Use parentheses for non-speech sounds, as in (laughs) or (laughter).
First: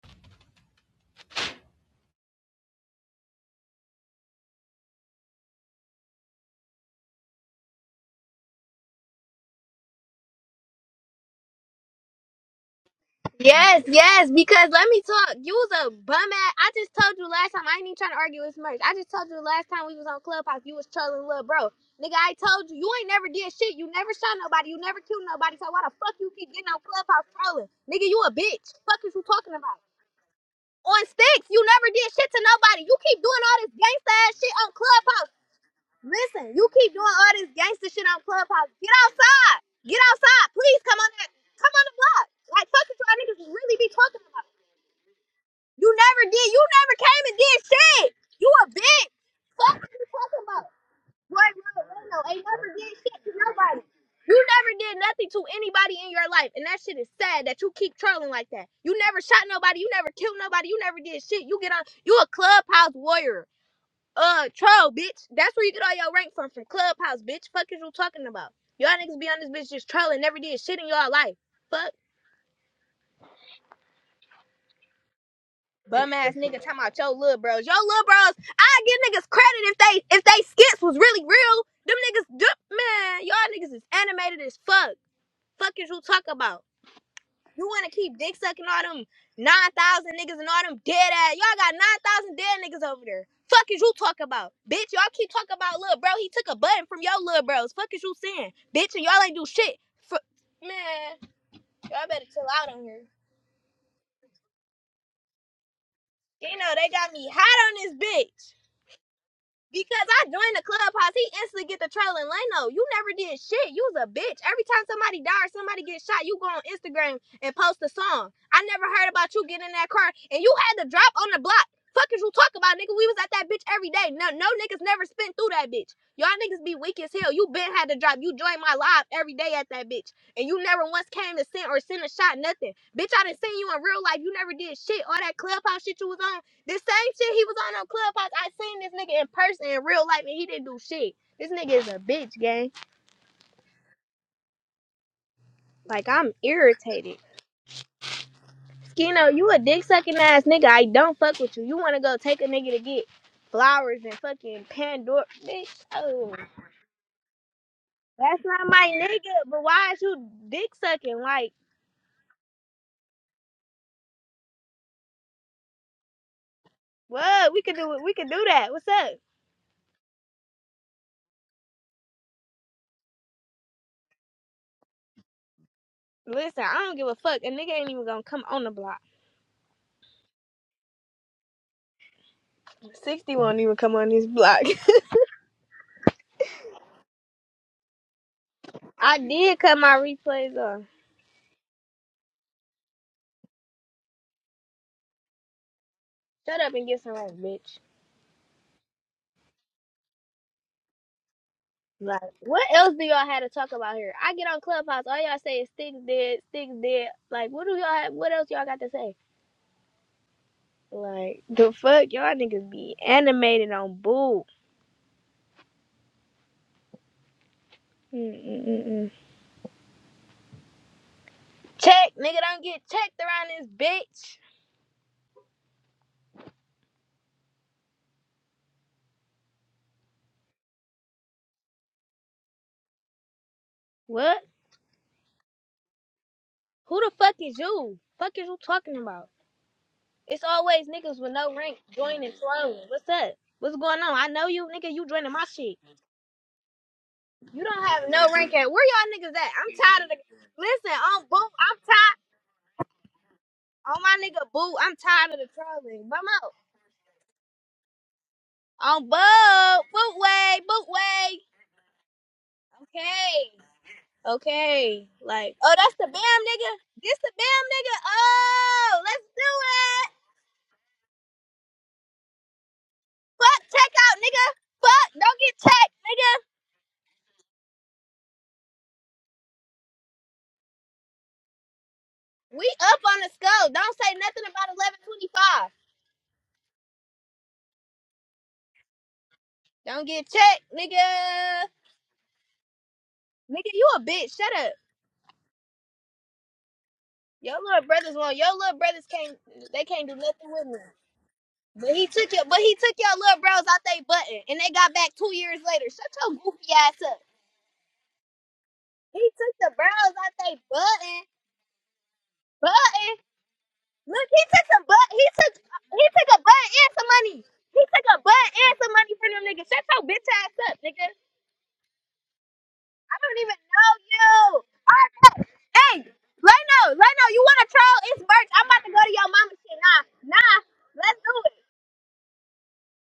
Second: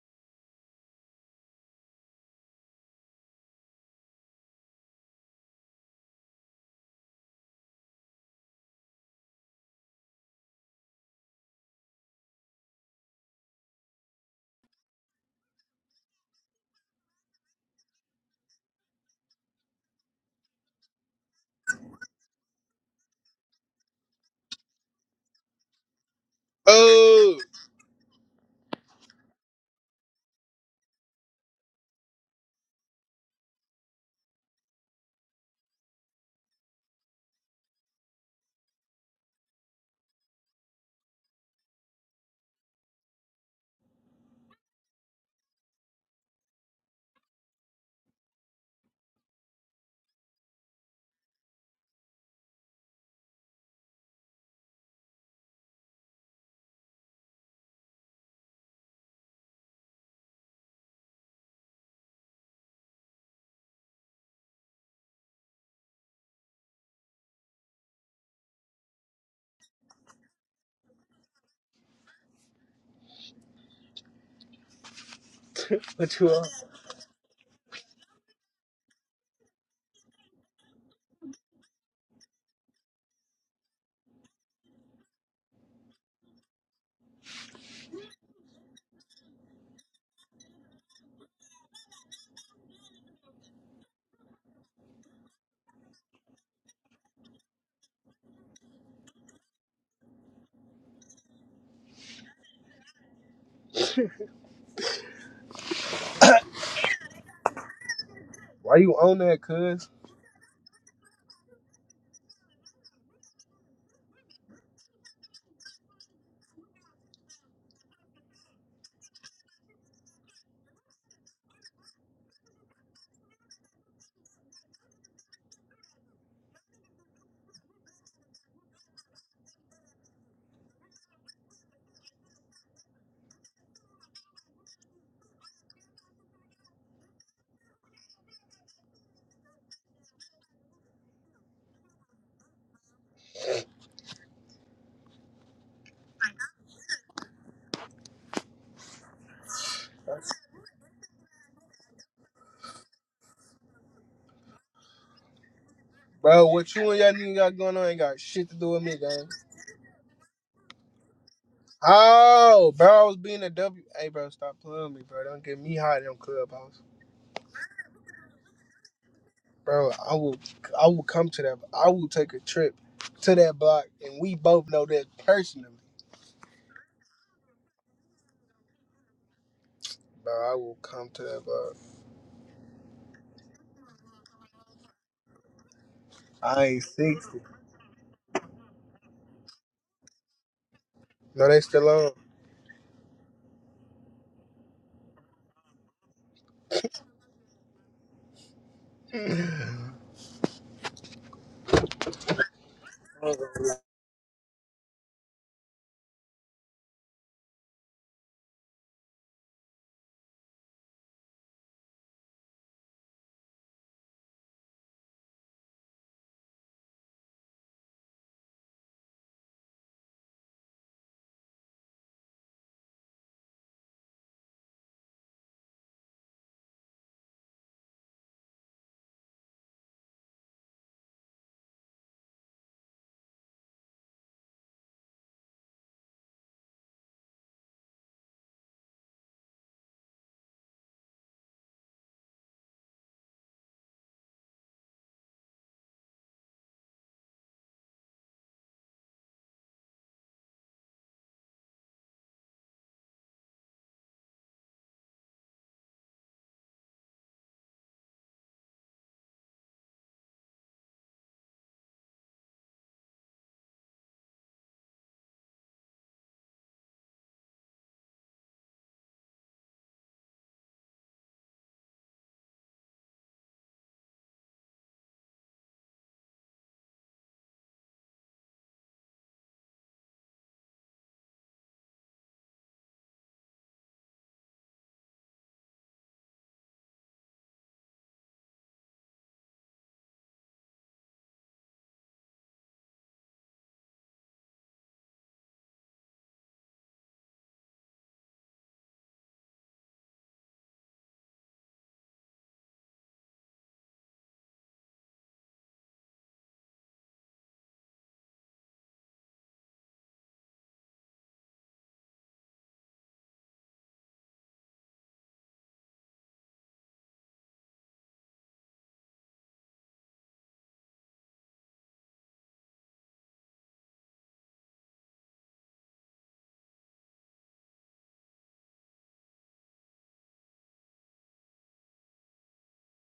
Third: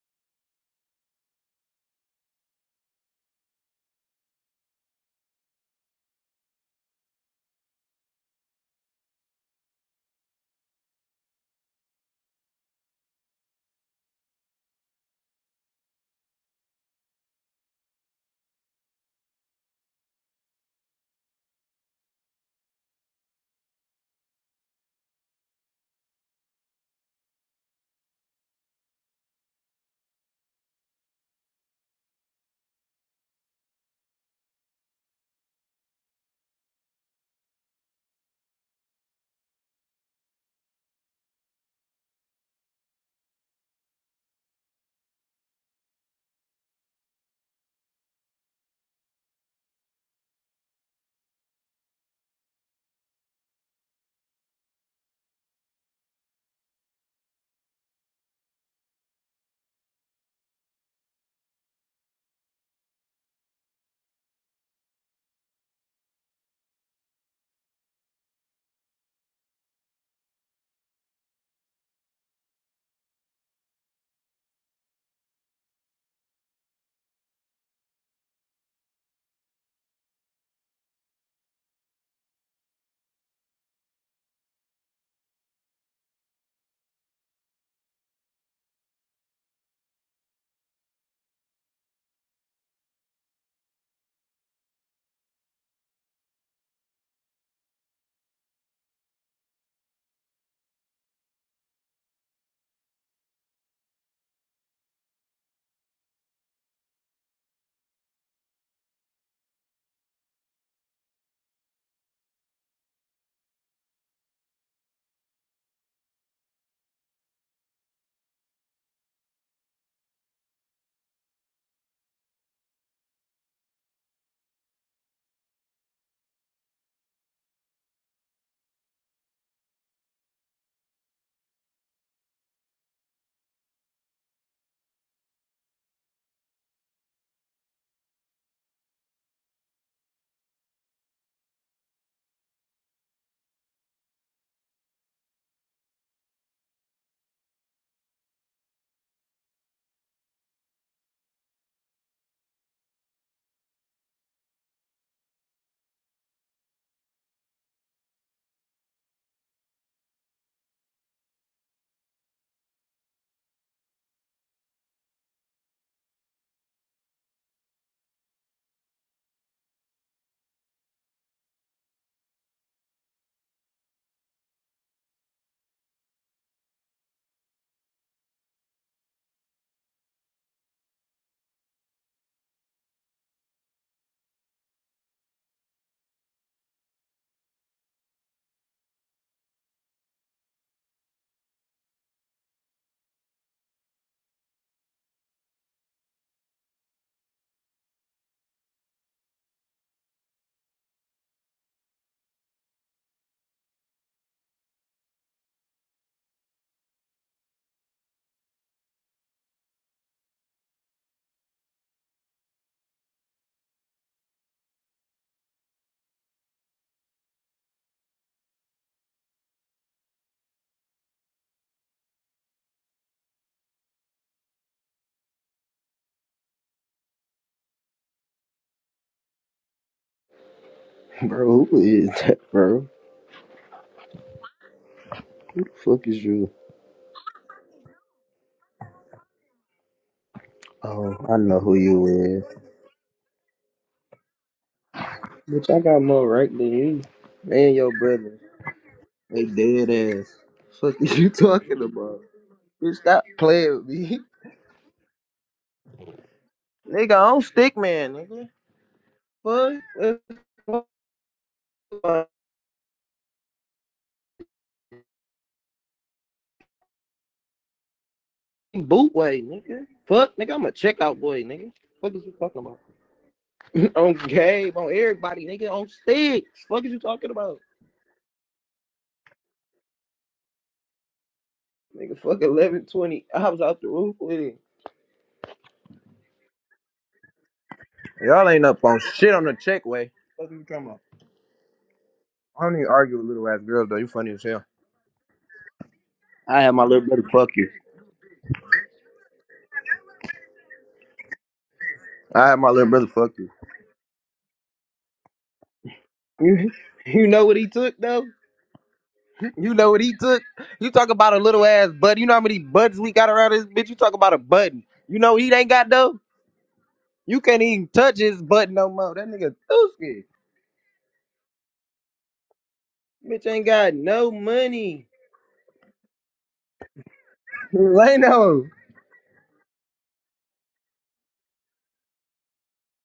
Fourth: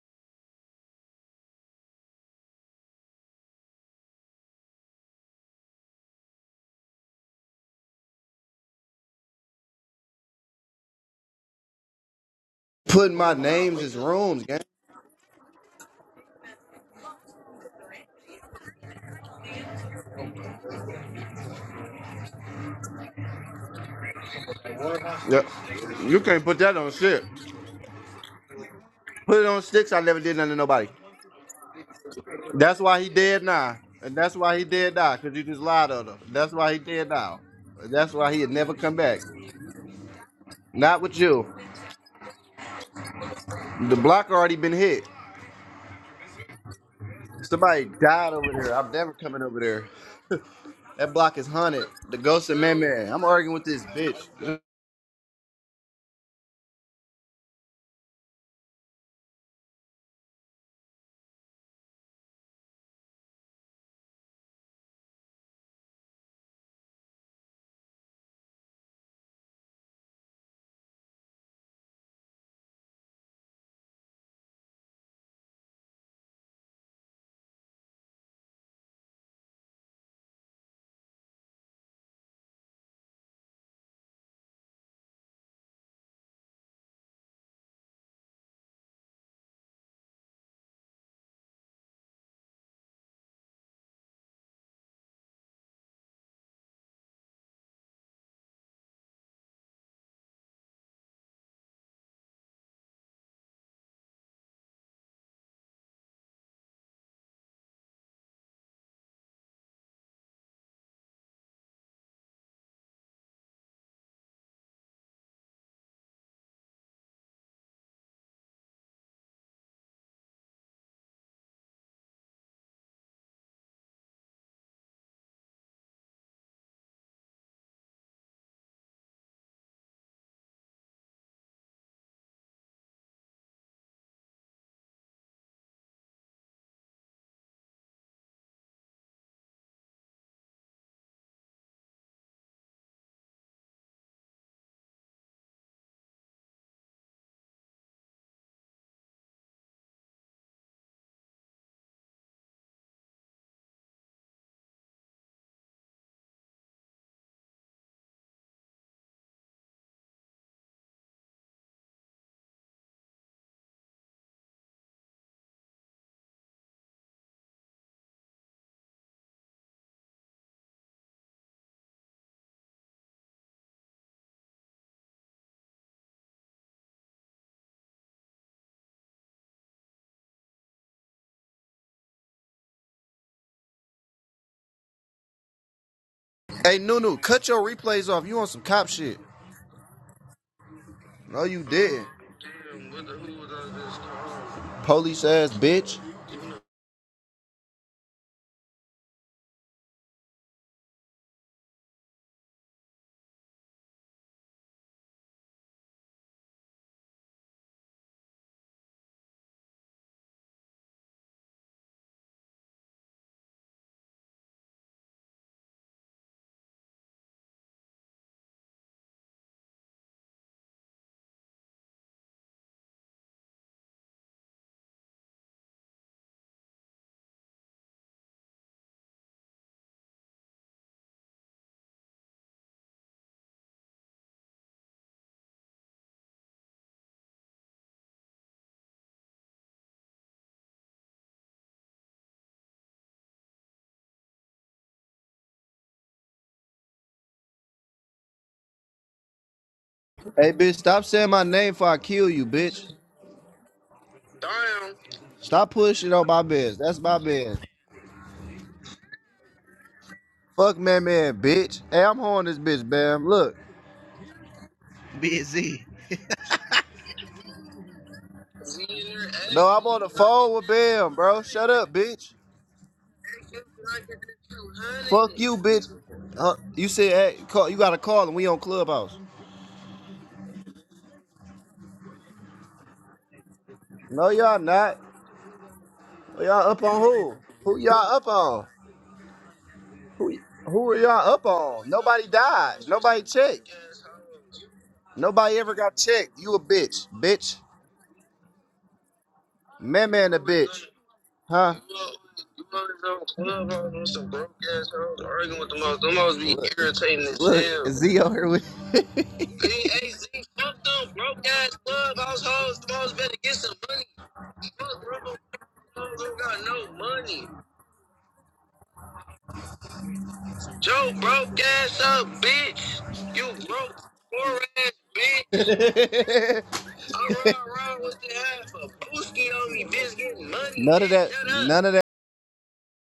Putting my names Yes, is yes, rooms, gang. because let me talk. You was a bum ass. I just told you last time. I ain't even trying to argue with Merch. I just told you last time we was on Clubhouse, you was trolling little bro. Nigga, I told you, you ain't never did shit. You never shot nobody. You never killed Yep. nobody. So why the fuck You you can't keep put getting that on on shit. Clubhouse Oh, trolling? Nigga, you a bitch. Fuck is you Put it talking on about? sticks. I never did nothing to nobody. On sticks, you never did shit to That's nobody. You why he keep doing dead all this now. gangsta And ass that's shit why he on dead now. Clubhouse. Cause you just lied on him. Listen, That's you why he keep dead doing all now. this gangsta shit That's on why he had Clubhouse. never Get come back. outside. Get outside. Please come Not on with that. you. Come on the block. Like, fuck is y'all niggas really be The talking about? block already been hit. You never did. You never came and did Somebody shit. died over You a there. I'm bitch. never coming over Fuck there. what you talking about. That block is Boy, no, haunted. no, The no. Ain't ghost of never man did man. shit I'm to arguing with nobody. this You bitch. never did nothing to anybody in your life, and that shit is sad that you keep trolling like that. You never shot nobody. You never killed nobody. You never did shit. You get on. You a clubhouse warrior. Uh, troll, bitch. That's where you get all your rank from, from clubhouse, bitch. Fuck is you talking about? Y'all niggas be on this bitch just trolling, never did shit in y'all life. Fuck. bum what you, ass on? nigga talking about your little bros. Your little bros, I give niggas credit if they if they skits was really real. Them niggas, d- man, y'all niggas is animated as fuck. Fuck is you talk about? You wanna keep dick sucking all them nine thousand niggas and all them dead ass. Y'all got nine thousand dead niggas over there. Fuck is you talk about, bitch? Y'all keep talking about little bro. He took a button from your little bros. Fuck is you saying, bitch? And y'all ain't do shit. Fu- man, y'all better chill out on here. You know they got me hot on this bitch. why you on that, cuz? Because I joined the clubhouse, he instantly get the trailing Leno. You never did shit. You was a bitch. Every time somebody died, or somebody get shot, you go on Instagram and post a song. I never heard about you getting in that car and you had to drop on the block. Fuckers, you talk about, nigga? We was at that bitch every day. No, no niggas never spent through that bitch. Y'all niggas be weak as hell. You been had to drop. You joined my live every day at that bitch. And you never once came to send or send a shot, nothing. Bitch, I done seen you in real life. You never did shit. All that clubhouse shit you was on. This same shit he was on on Clubhouse. I seen this nigga in person in real life, and he didn't do shit. This nigga is a bitch, gang. Like I'm irritated. Skino, you a dick sucking ass nigga. I don't fuck with you. You wanna go take a nigga to get flowers and fucking Pandora, bitch. Oh, Bro, what you and y'all nigga got going on ain't got that's shit to not do with my me, gang. nigga. But why is you dick sucking? Like, Oh, bro, I was being a W. Hey, bro, stop playing with me, bro. Don't get me hot in them clubhouse, what? We could do it. We could do that. What's up? bro. I will, I will come to that. I will take a trip to that block, and we both know that personally, Listen, I don't give a fuck. A nigga ain't even gonna come on the block. bro. I will come to that block. Sixty won't even come on this block. I Hey, ain't Nunu, sixty. cut your replays off. You on some cop (laughs) I shit. did cut my replays off. No, No, they you still didn't. on. Police ass bitch. Shut up and get some rest, bitch. Like, what else do y'all have to talk about here? I get on Clubhouse, all y'all say is sticks dead, sticks dead. Like, what do y'all? Have, what else y'all got to say? Like, the fuck y'all niggas be animated on boo. Mm-mm-mm-mm. Check, nigga, don't get checked around this bitch. Bro, who is that, bro? What? Who the fuck is you? Who the fuck is you? Fuck is you talking about? It's always Oh, niggas with I no know who rank you joining is. trolling. What's up? What's going on? I know you, nigga. You joining my Bitch, shit. I got more right than you. You And don't your have no brother. rank at where y'all niggas They at? I'm dead tired of the (laughs) ass. Hey, bitch, listen Fuck stop is on you (laughs) saying boo. my name I'm talking before I tired about? kill you, bitch. Bitch, stop playing with on my me. nigga boo. I'm Damn. tired of the Stop trolling. pushing Bum on my out biz. (laughs) That's my Nigga, I'm biz. stick man, nigga. on boo boot Fuck. way Fuck boot Fuck, man, way. man, bitch. Hey, I'm uh, on this bitch, Bam. Okay, Look. okay. Like oh Busy. that's the bam nigga. This the bam nigga. Oh Boot let's way, do No, nigga. I'm on it. the Fuck, phone nigga, I'm with a Bam, checkout bro. boy, Shut nigga. up, Fuck is bitch. you talking about? Fuck (laughs) checkout, on nigga. Gabe, on Fuck Fuck don't everybody, get you, nigga, on bitch. checked nigga. sticks. Huh? Fuck You is you said, talking hey, about? call, you got to call and we on Clubhouse. Nigga, fuck We up on 1120. the I was scope. out the Don't roof say No, with it. nothing y'all about eleven not. twenty five. Y'all up on who? Who y'all up Y'all ain't on? up on shit on the check Don't way. get Who, What are you checked talking who are nigga. about? y'all up on? Nobody I don't died. even argue Nobody with little ass Nigga checked. you girls though. a You funny bitch. as Shut hell. up. Nobody ever got checked. You a I had my little bitch, brother fuck bitch. Your you. little brothers won't. Your little brothers can't. They can't Man, do man, a nothing with me. bitch, huh? But You he took your. I had But my he little took brother your know, fuck little you you. bros out know, you they know, some button, broke and they ass got back hoes two arguing years with the later. most. Shut Them hoes your be goofy You Look, ass up. irritating you as know what look, he hell. took Z though? over here with. (laughs) He took the You Hey, know what hey, bros he Z, out took? they fuck You talk them button. about a broke little ass ass bud. You know how clubhouse many hoes. Them buttons we hoes Button. got better around get this some bitch? You money. talk Look, about a he took some button. Fuck but. You He know broke what took. he ain't got He though? hoes took who a got button and no some money. You money. can't He even took a touch his button and button no some money more. That from them nigga niggas. Shut your thirsty. bitch ass up, nigga. Joe I broke ass up, bitch. don't Bitch You even ain't know got broke you. no poor ass All money. right. bitch. Hey, Leno, (laughs) Leno, I'm you wanna (laughs) troll? around with Lay It's the merch. no. I'm half about a to go to your booski mama on shit. me, Nah, bitch, getting nah. money, none bitch. of Let's do that it. Shut none up.